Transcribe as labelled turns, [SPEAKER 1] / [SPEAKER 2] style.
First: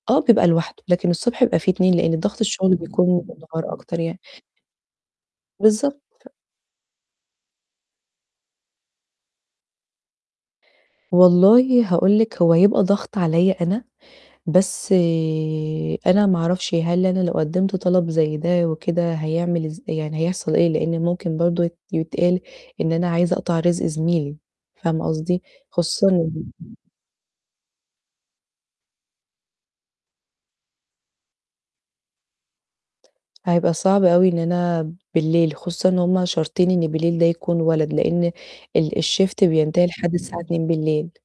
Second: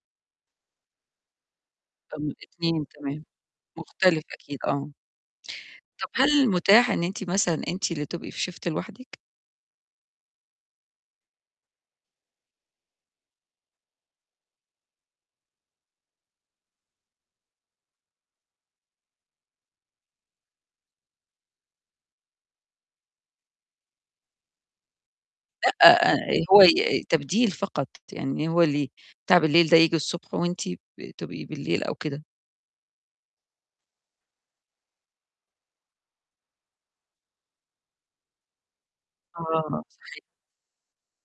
[SPEAKER 1] آه، بيبقى لوحده، لكن الصبح بيبقى في 2 لأن
[SPEAKER 2] طب ما
[SPEAKER 1] ضغط الشغل
[SPEAKER 2] 2
[SPEAKER 1] بيكون
[SPEAKER 2] تمام.
[SPEAKER 1] بالنهار أكتر يعني.
[SPEAKER 2] مختلف أكيد آه.
[SPEAKER 1] بالضبط،
[SPEAKER 2] طب
[SPEAKER 1] ف
[SPEAKER 2] هل متاح إن أنتِ مثلًا، أنتِ اللي تبقي في Shift لوحدِك؟
[SPEAKER 1] والله هاقول لِك، هو يبقى ضغط عليّا أنا. بس أنا ما أعرفش هل أنا لو قدّمت طلب زَي ده وكده، هيعمل إز يعني هيحصل إيه؟ لإن ممكن برضه يت يتقال إن أنا عايزة أقطع رزق زميلي، فاهمة قصدي؟
[SPEAKER 2] لأ،
[SPEAKER 1] خصوصًا
[SPEAKER 2] آآ هو ي تبديل فقط، يعني هو اللي تِعب الليل ده، ييجي الصبح، وأنتِ ب تبقي بالليل أو كده.
[SPEAKER 1] هيبقى صعب أوي إن أنا بالليل، خصوصًا إن هُم شارطين إن بالليل ده يكون ولد، لأن ال الShift
[SPEAKER 2] آه،
[SPEAKER 1] بينتهي لحد
[SPEAKER 2] صحي
[SPEAKER 1] 02:00